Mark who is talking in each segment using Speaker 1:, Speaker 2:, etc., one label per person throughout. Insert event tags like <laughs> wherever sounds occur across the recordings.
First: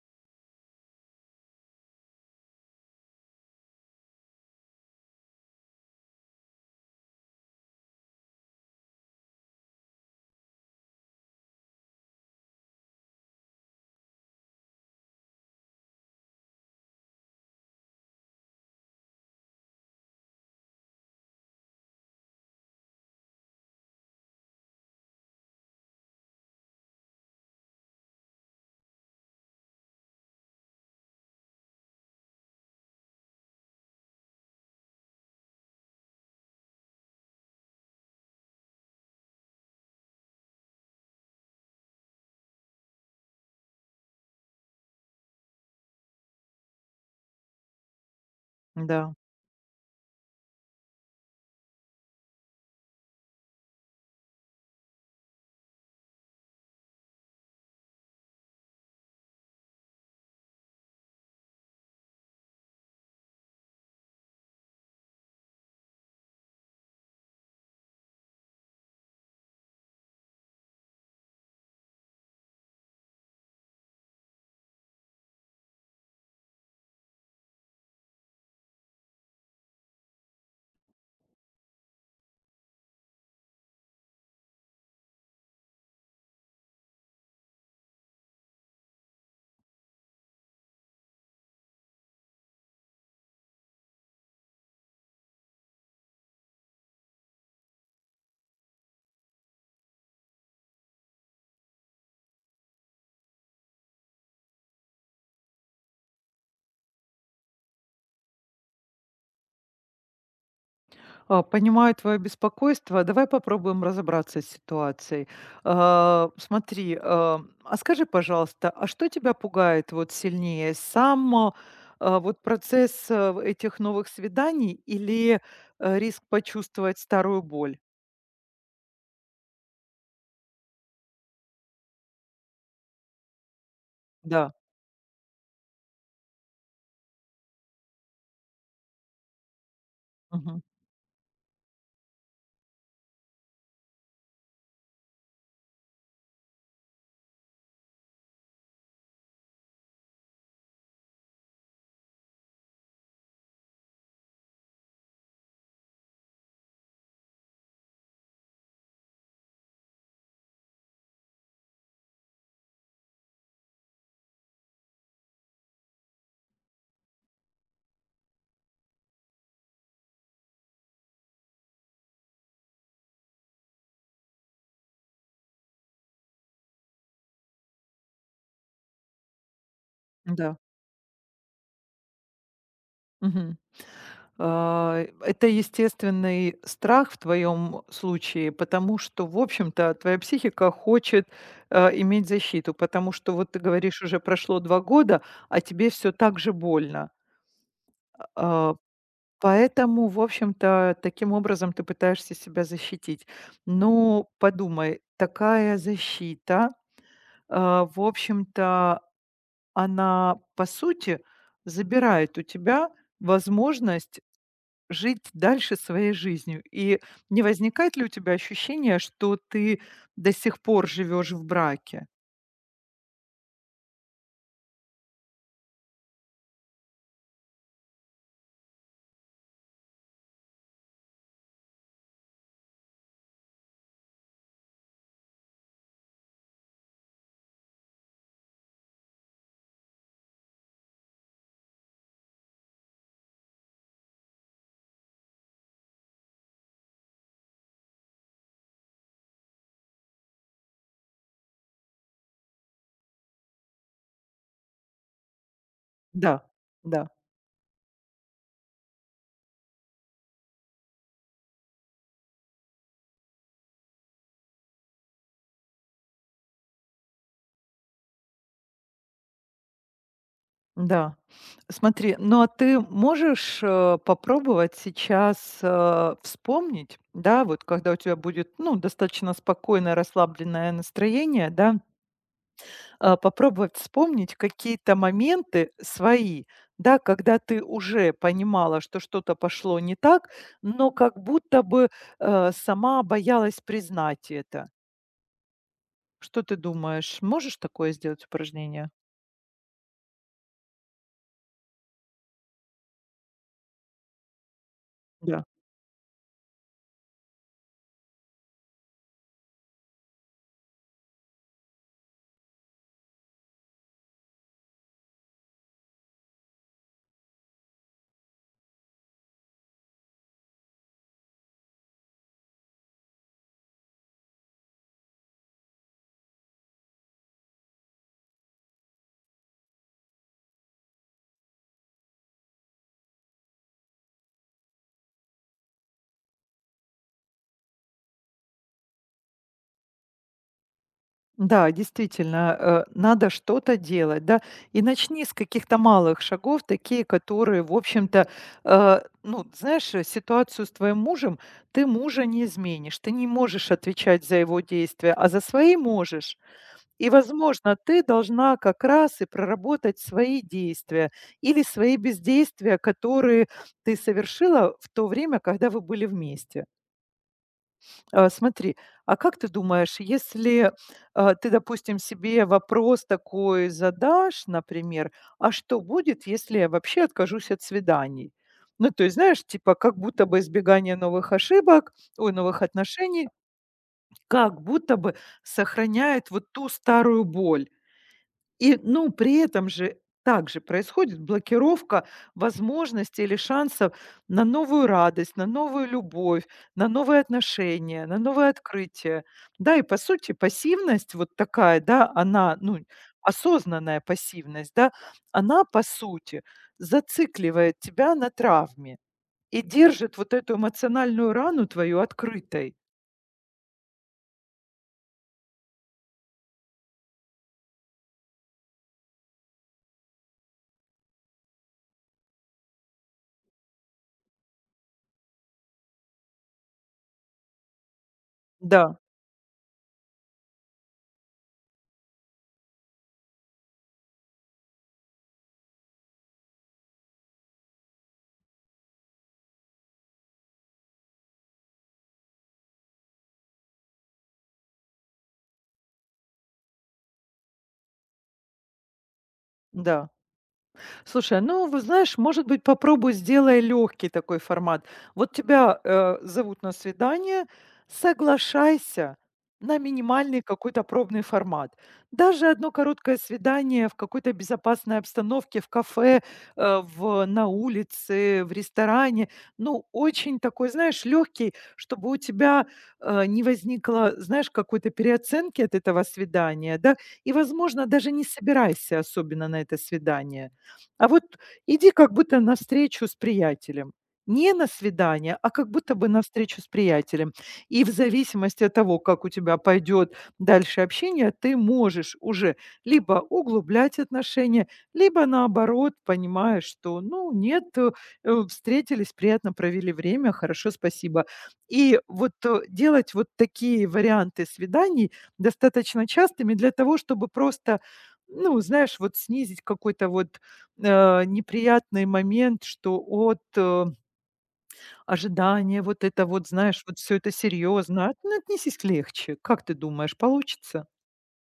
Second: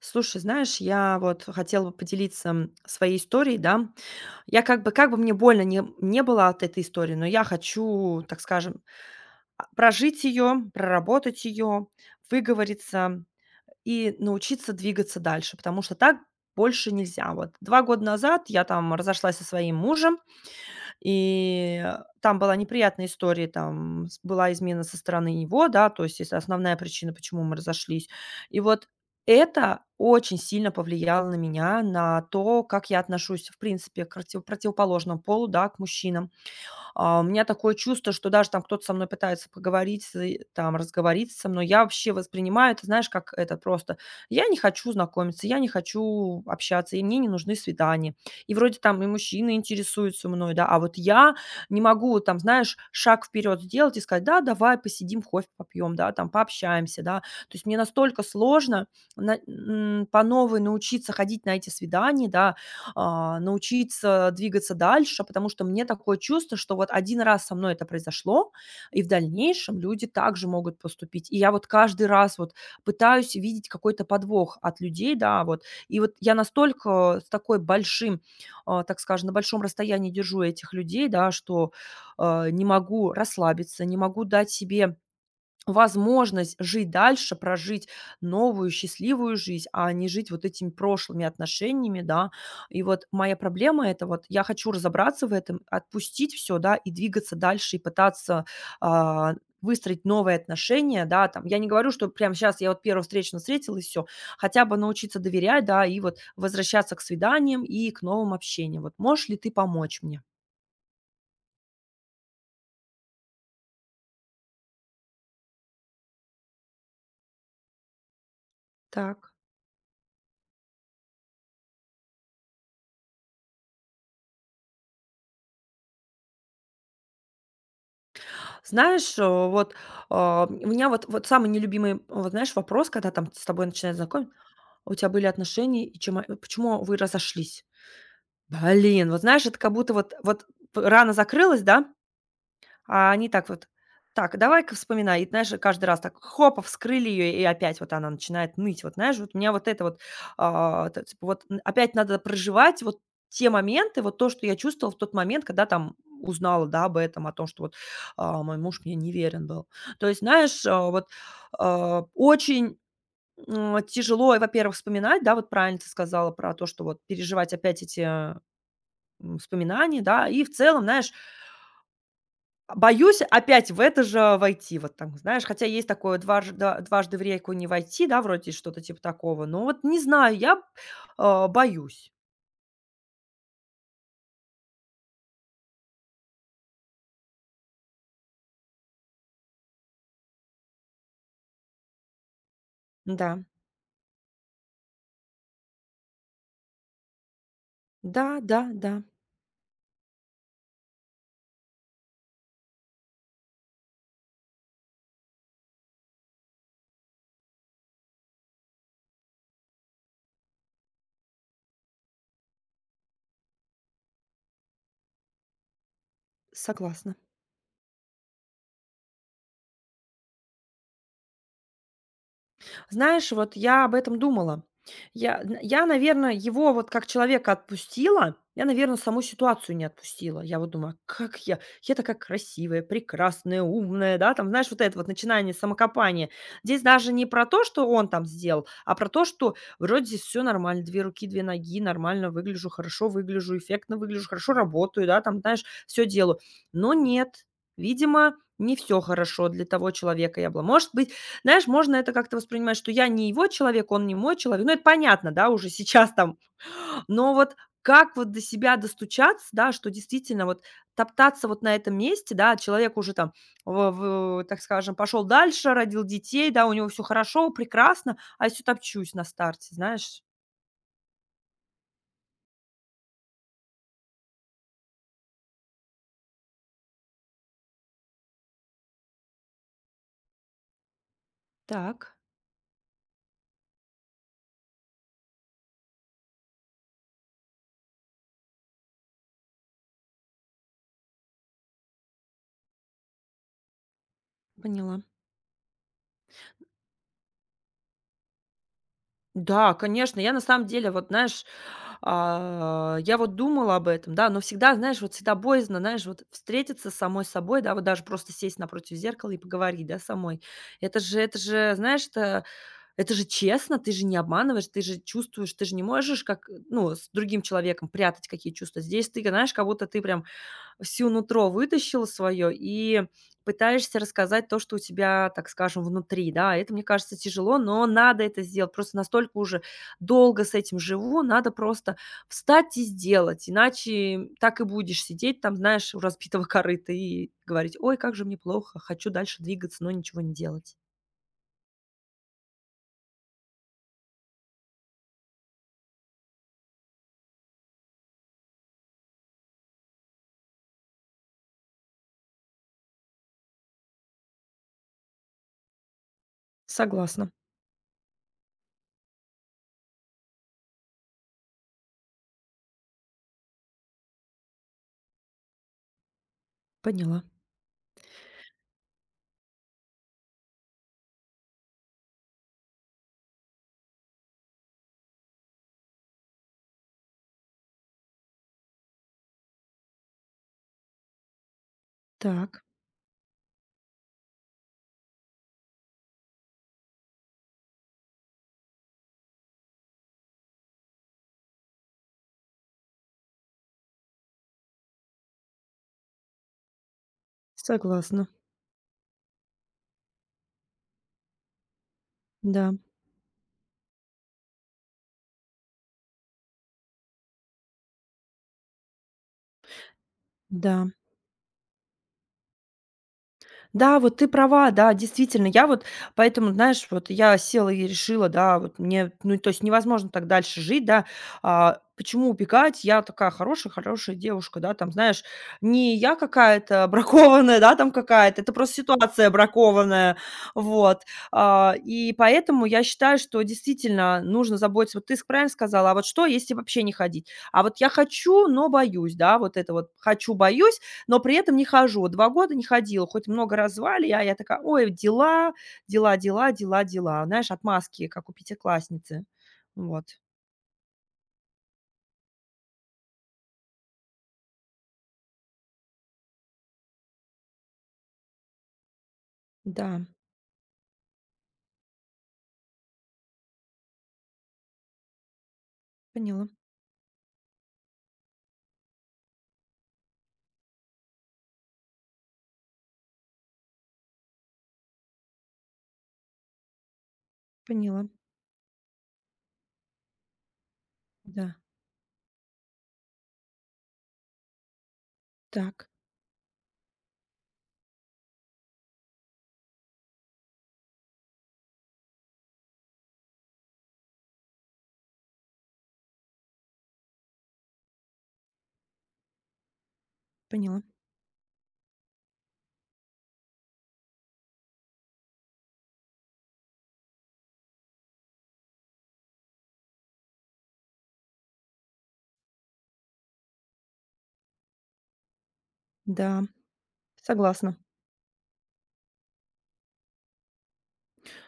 Speaker 1: Слушай, знаешь, я вот хотела бы поделиться своей историей, да. Я как бы мне больно не было от этой истории, но я хочу, так скажем, прожить ее, проработать ее, выговориться и научиться двигаться дальше, потому что так больше нельзя. Вот 2 года назад я там разошлась со своим мужем, и там была неприятная история, там с была измена со стороны него, да, то есть это основная причина, почему мы разошлись. И вот это очень сильно повлияло на меня, на то, как я отношусь, в принципе, к противоположному полу, да, к мужчинам. У меня такое чувство, что даже там кто-то со мной пытается поговорить, там разговориться со мной. Я вообще воспринимаю это, знаешь, как это просто. Я не хочу знакомиться, я не хочу общаться, и мне не нужны свидания. И вроде там и
Speaker 2: Да.
Speaker 1: мужчины интересуются мной, да, а вот я не могу там, знаешь, шаг вперед сделать и сказать, да, давай посидим, кофе попьем, да, там пообщаемся, да. То есть мне настолько сложно по новой научиться ходить на эти свидания, да, научиться двигаться дальше, потому что мне такое чувство, что вот один раз со мной это произошло, и в дальнейшем люди также могут поступить. И я вот каждый раз вот пытаюсь видеть какой-то подвох от людей, да, вот. И вот я настолько так скажем, на большом расстоянии держу этих людей, да, что, не могу расслабиться, не могу дать себе возможность жить дальше, прожить новую счастливую жизнь, а не жить вот этими прошлыми отношениями, да. И вот моя проблема- это вот я хочу разобраться в этом, отпустить все, да, и двигаться дальше, и пытаться, а, выстроить новые отношения, да, там. Я не говорю, что прямо сейчас я вот 1 встречного встретила и все. Хотя бы научиться доверять, да, и вот возвращаться к свиданиям и к новым общениям. Вот можешь ли ты помочь мне?
Speaker 2: Понимаю твое беспокойство. Давай попробуем разобраться с ситуацией. Смотри, скажи, пожалуйста, а что
Speaker 1: Так.
Speaker 2: тебя пугает вот сильнее? Сам вот процесс этих новых свиданий или риск почувствовать старую боль?
Speaker 1: Знаешь, вот, у меня вот самый нелюбимый, вот знаешь, вопрос, когда там с тобой начинают знакомить:
Speaker 2: Да.
Speaker 1: "А у тебя были отношения, и чем о почему вы разошлись?" Блин, вот знаешь, это как будто вот
Speaker 2: Мгм.
Speaker 1: п рана закрылась, да? А они так вот: "Так, давай-ка вспоминай". И, знаешь, каждый раз так хоп, вскрыли ее и опять вот она начинает ныть. Вот знаешь, вот у меня вот это вот, а, т типа вот н опять надо проживать вот те моменты, вот то, что я чувствовала в тот момент, когда там узнала, да, об этом, о том, что вот, мой муж мне неверен был. То есть, знаешь, вот, очень, тяжело, во-первых, вспоминать, да, вот правильно ты сказала про то, что вот переживать опять эти, вспоминания, да. И в целом, знаешь, боюсь опять в это же войти, вот там, знаешь, хотя есть такое дважды в реку не войти, да, вроде что-то типа такого, но вот не знаю,
Speaker 2: Да.
Speaker 1: я, боюсь.
Speaker 2: Мгм. Это естественный страх в твоем случае, потому что, в общем-то, твоя психика хочет иметь защиту, потому что,
Speaker 1: Да,
Speaker 2: вот ты говоришь, уже прошло 2 года, а тебе все так же больно.
Speaker 1: да, да,
Speaker 2: А,
Speaker 1: да,
Speaker 2: Поэтому, в общем-то, таким образом ты пытаешься себя защитить. Но подумай, такая защита, в общем-то, она, по сути, забирает у тебя возможность жить дальше своей жизнью? И
Speaker 1: согласна.
Speaker 2: не возникает ли у тебя ощущение, что ты до сих пор живешь в браке?
Speaker 1: Знаешь, вот я об этом думала. Я, наверное, его вот как человека отпустила, я, наверное, саму ситуацию не отпустила. Я вот думаю, «А как я такая красивая, прекрасная, умная, да, там, знаешь, вот это вот начинание самокопания. Здесь даже не про то, что он там сделал, а про то, что вроде здесь все нормально, две руки, две ноги, нормально выгляжу, хорошо выгляжу, эффектно выгляжу, хорошо работаю, да, там, знаешь, все делаю. Но нет, видимо, не все хорошо для того человека я была. Может быть, знаешь, можно это как-то воспринимать, что я не его человек, он не мой человек. Ну, это понятно, да, уже сейчас
Speaker 2: Да,
Speaker 1: там.
Speaker 2: да,
Speaker 1: Но вот как вот до себя достучаться, да, что действительно вот топтаться вот на этом месте, да, человек уже там, в, так скажем, пошел дальше, родил детей, да, у него все хорошо, прекрасно, а я все топчусь на старте, знаешь.
Speaker 2: да. Смотри, ну а ты можешь попробовать сейчас вспомнить, да, вот когда у тебя будет, ну, достаточно спокойное, расслабленное настроение, да,
Speaker 1: Так,
Speaker 2: попробовать вспомнить какие-то моменты свои, да, когда ты уже понимала, что что-то пошло не так, но как будто бы сама боялась признать это.
Speaker 1: поняла.
Speaker 2: Что ты думаешь, можешь такое сделать упражнение?
Speaker 1: Да, конечно. Я на самом деле, вот знаешь, я вот думала об этом, да, но всегда, знаешь, вот всегда
Speaker 2: Да.
Speaker 1: боязно, знаешь, вот встретиться с самой собой, да, вот даже просто сесть напротив зеркала и поговорить, да, самой. Это же, знаешь, это же честно, ты же не обманываешь, ты же чувствуешь, ты же не можешь, как, ну, с другим человеком прятать какие чувства. Здесь ты, знаешь, как будто ты прям всю нутро вытащил свое и пытаешься рассказать то, что у тебя, так скажем, внутри, да. Это, мне кажется, тяжело, но надо это сделать. Просто настолько уже долго с этим живу, надо просто встать и сделать, иначе так и будешь сидеть там, знаешь, у разбитого <laughs> корыта и говорить, ой, как же мне плохо, хочу дальше двигаться, но ничего не делать.
Speaker 2: Да, действительно, надо что-то делать, да. И начни с каких-то малых шагов, такие, которые, в общем-то, ну, знаешь, ситуацию с твоим мужем, ты мужа не изменишь, ты не можешь отвечать за его действия, а за свои можешь. И,
Speaker 1: Согласна,
Speaker 2: возможно, ты должна как раз и проработать свои действия или свои бездействия, которые ты совершила в то время, когда вы были вместе.
Speaker 1: поняла.
Speaker 2: Смотри, а как ты думаешь, если, ты, допустим, себе вопрос такой задашь, например: "А что будет, если я вообще откажусь от свиданий?" Ну, то есть, знаешь, типа, как будто бы избегание новых ошибок, ой, новых
Speaker 1: Так,
Speaker 2: отношений, как будто бы сохраняет вот ту старую боль. И, ну, при этом же также происходит блокировка возможностей или шансов на новую радость, на новую любовь, на новые отношения, на
Speaker 1: согласна,
Speaker 2: новые открытия. Да, и по сути пассивность вот такая, да, она,
Speaker 1: да,
Speaker 2: ну, осознанная пассивность, да, она по сути зацикливает тебя на травме и держит вот эту
Speaker 1: да.
Speaker 2: эмоциональную рану твою открытой.
Speaker 1: Да, вот ты права, да, действительно. Я вот поэтому, знаешь, вот я села и решила, да, вот мне, ну, то есть невозможно так дальше жить, да. Почему убегать? Я такая хорошая, хорошая девушка, да, там, знаешь, не я какая-то бракованная, да, там какая-то, это просто
Speaker 2: Да,
Speaker 1: ситуация бракованная, вот. И поэтому я считаю, что действительно нужно заботиться. Вот ты правильно сказала, а вот что, если вообще не ходить? А вот я хочу, но боюсь, да, вот это вот хочу, боюсь, но при этом не хожу. Вот 2 года не ходила, хоть много раз звали, а я такая: "Ой, дела, дела, дела, дела, дела". Знаешь, отмазки, как у пятиклассницы. Вот.
Speaker 2: да. Слушай, а, ну, вы знаешь, может быть, попробуй сделай легкий такой формат. Вот тебя зовут на свидание, соглашайся на
Speaker 1: Да,
Speaker 2: минимальный какой-то пробный формат. Даже одно короткое свидание в какой-то безопасной обстановке, в кафе,
Speaker 1: поняла,
Speaker 2: на улице, в ресторане. Ну, очень такой, знаешь, легкий, чтобы у тебя не возникло, знаешь, какой-то переоценки от этого свидания, да? И, возможно,
Speaker 1: поняла.
Speaker 2: даже не собирайся особенно на это свидание, а вот
Speaker 1: Да,
Speaker 2: иди как будто на встречу с приятелем. Не на свидание, а как
Speaker 1: так,
Speaker 2: будто бы на встречу с приятелем. И в зависимости от того, как у тебя пойдет дальше общение, ты можешь уже либо углублять отношения, либо наоборот, понимаешь, что, ну, нет, встретились, приятно провели время, хорошо,
Speaker 1: поняла.
Speaker 2: спасибо. И вот делать вот такие варианты свиданий достаточно частыми для того, чтобы просто ну, знаешь, вот снизить какой-то вот неприятный момент, что от, ожидания вот это
Speaker 1: Да,
Speaker 2: вот, знаешь, вот все это
Speaker 1: согласна.
Speaker 2: серьезно. А, ну, отнесись легче. Как ты думаешь, получится?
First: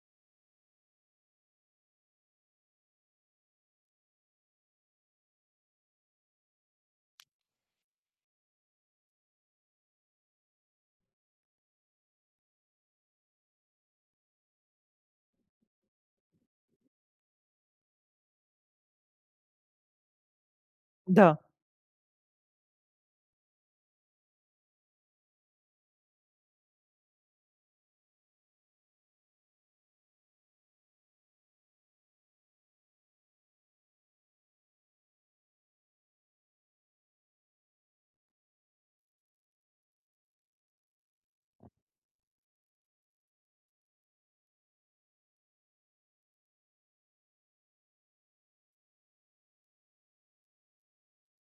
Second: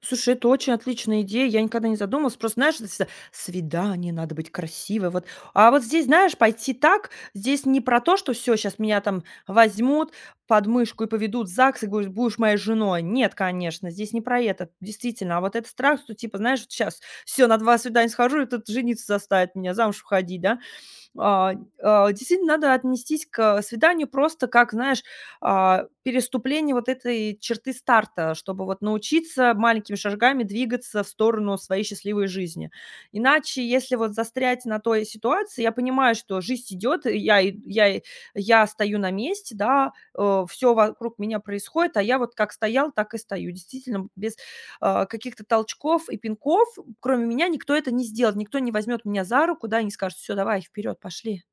Speaker 1: Слушай, это очень отличная идея. Я никогда не задумывалась. Просто, знаешь, это всегда свидание, надо быть красивой. Вот. А вот здесь, знаешь, пойти так, здесь не про то, что все, сейчас меня там возьмут под мышку и поведут в ЗАГС и говорят, будешь моей женой. Нет, конечно, здесь не про это, действительно. А вот этот страх, что типа, знаешь, сейчас все, на два свидания схожу, и тут жениться заставит меня замуж уходить, да?
Speaker 2: Да.
Speaker 1: А, действительно, надо отнестись к свиданию просто как, знаешь, переступлению вот этой черты старта, чтобы вот научиться маленькими шагами двигаться в сторону своей счастливой жизни. Иначе, если вот застрять на той ситуации, я понимаю, что жизнь идет, и я стою на месте, да, все вокруг меня происходит, а я вот как стоял, так и стою. Действительно, без каких-то толчков и пинков, кроме меня, никто это не сделает. Никто не возьмет меня за руку, да, и не скажет: все, давай, вперед, пошли,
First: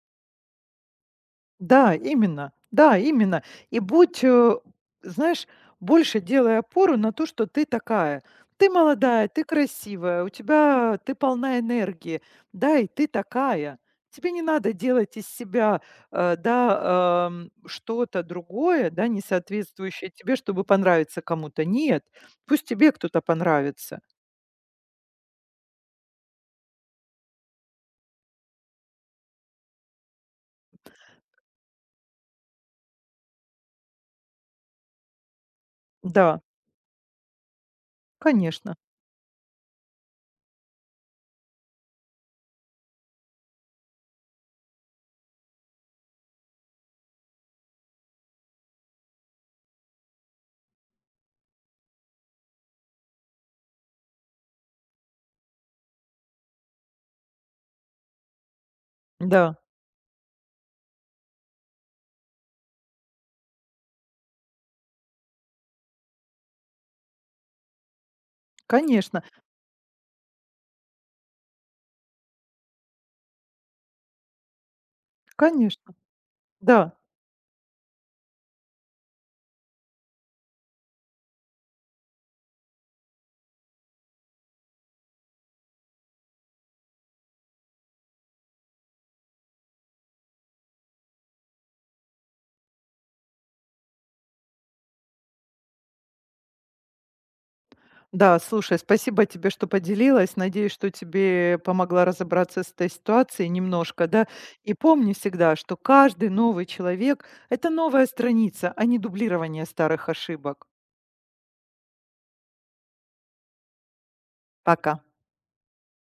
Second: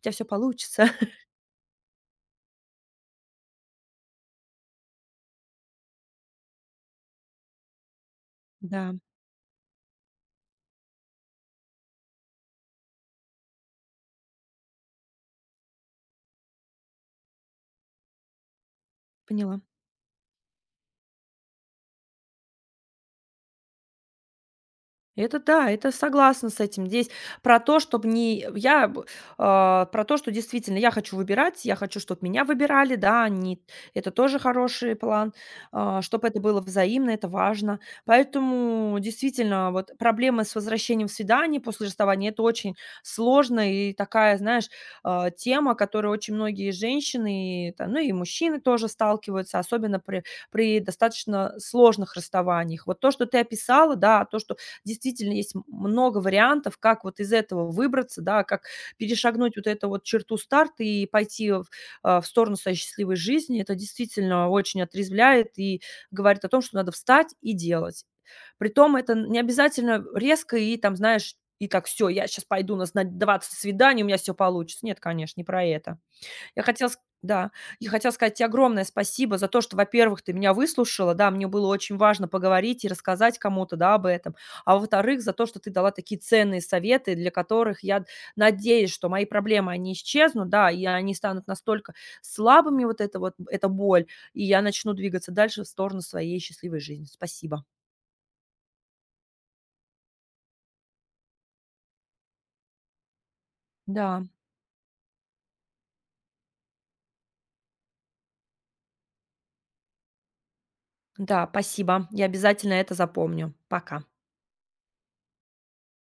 Speaker 1: у тебя все получится". <laughs>
Speaker 2: Да, именно, да, именно. И будь, знаешь, больше делай опору на то, что ты такая. Ты
Speaker 1: Да,
Speaker 2: молодая, ты красивая, у тебя ты полна энергии, да, и ты такая. Тебе не надо делать из себя, что-то другое, да, не
Speaker 1: поняла.
Speaker 2: соответствующее тебе, чтобы понравиться кому-то. Нет, пусть тебе кто-то понравится.
Speaker 1: Это да, это согласна с этим. Здесь про то, чтобы не я б- а, про то, что действительно я хочу выбирать, я хочу, чтобы меня выбирали, да, не это тоже хороший план, чтобы это
Speaker 2: Да,
Speaker 1: было взаимно, это важно.
Speaker 2: конечно,
Speaker 1: Поэтому действительно вот проблемы с возвращением в свидание после расставания это очень сложная и такая, знаешь, тема, которой очень многие женщины, ну и мужчины тоже сталкиваются, особенно при достаточно сложных расставаниях. Вот то, что ты описала, да, то, что действительно, есть много вариантов, как вот из этого выбраться, да, как перешагнуть
Speaker 2: да,
Speaker 1: вот эту вот черту старта и пойти в сторону своей счастливой жизни. Это действительно очень отрезвляет и говорит о том, что надо встать и делать. Притом это
Speaker 2: конечно,
Speaker 1: не обязательно резко и там, знаешь, и так: все, я сейчас пойду на 20 свиданий, у меня все получится". Нет, конечно, не про
Speaker 2: конечно,
Speaker 1: это. Я хотела
Speaker 2: да.
Speaker 1: ск да, я хотела сказать тебе огромное спасибо за то, что, во-первых, ты меня выслушала. Да, мне было очень важно поговорить и рассказать кому-то, да, об этом. А во-вторых, за то, что ты дала такие ценные советы, для которых я надеюсь, что мои проблемы, они исчезнут, да, и они станут настолько слабыми, вот эта боль, и я начну двигаться дальше в сторону своей счастливой жизни. Спасибо.
Speaker 2: Да, слушай, спасибо тебе, что поделилась. Надеюсь, что тебе помогла разобраться с этой ситуацией немножко,
Speaker 1: Да,
Speaker 2: да. И помни всегда, что каждый новый человек– это новая страница, а не дублирование старых ошибок.
Speaker 1: да, спасибо. Я обязательно это запомню. Пока.
Speaker 2: Пока.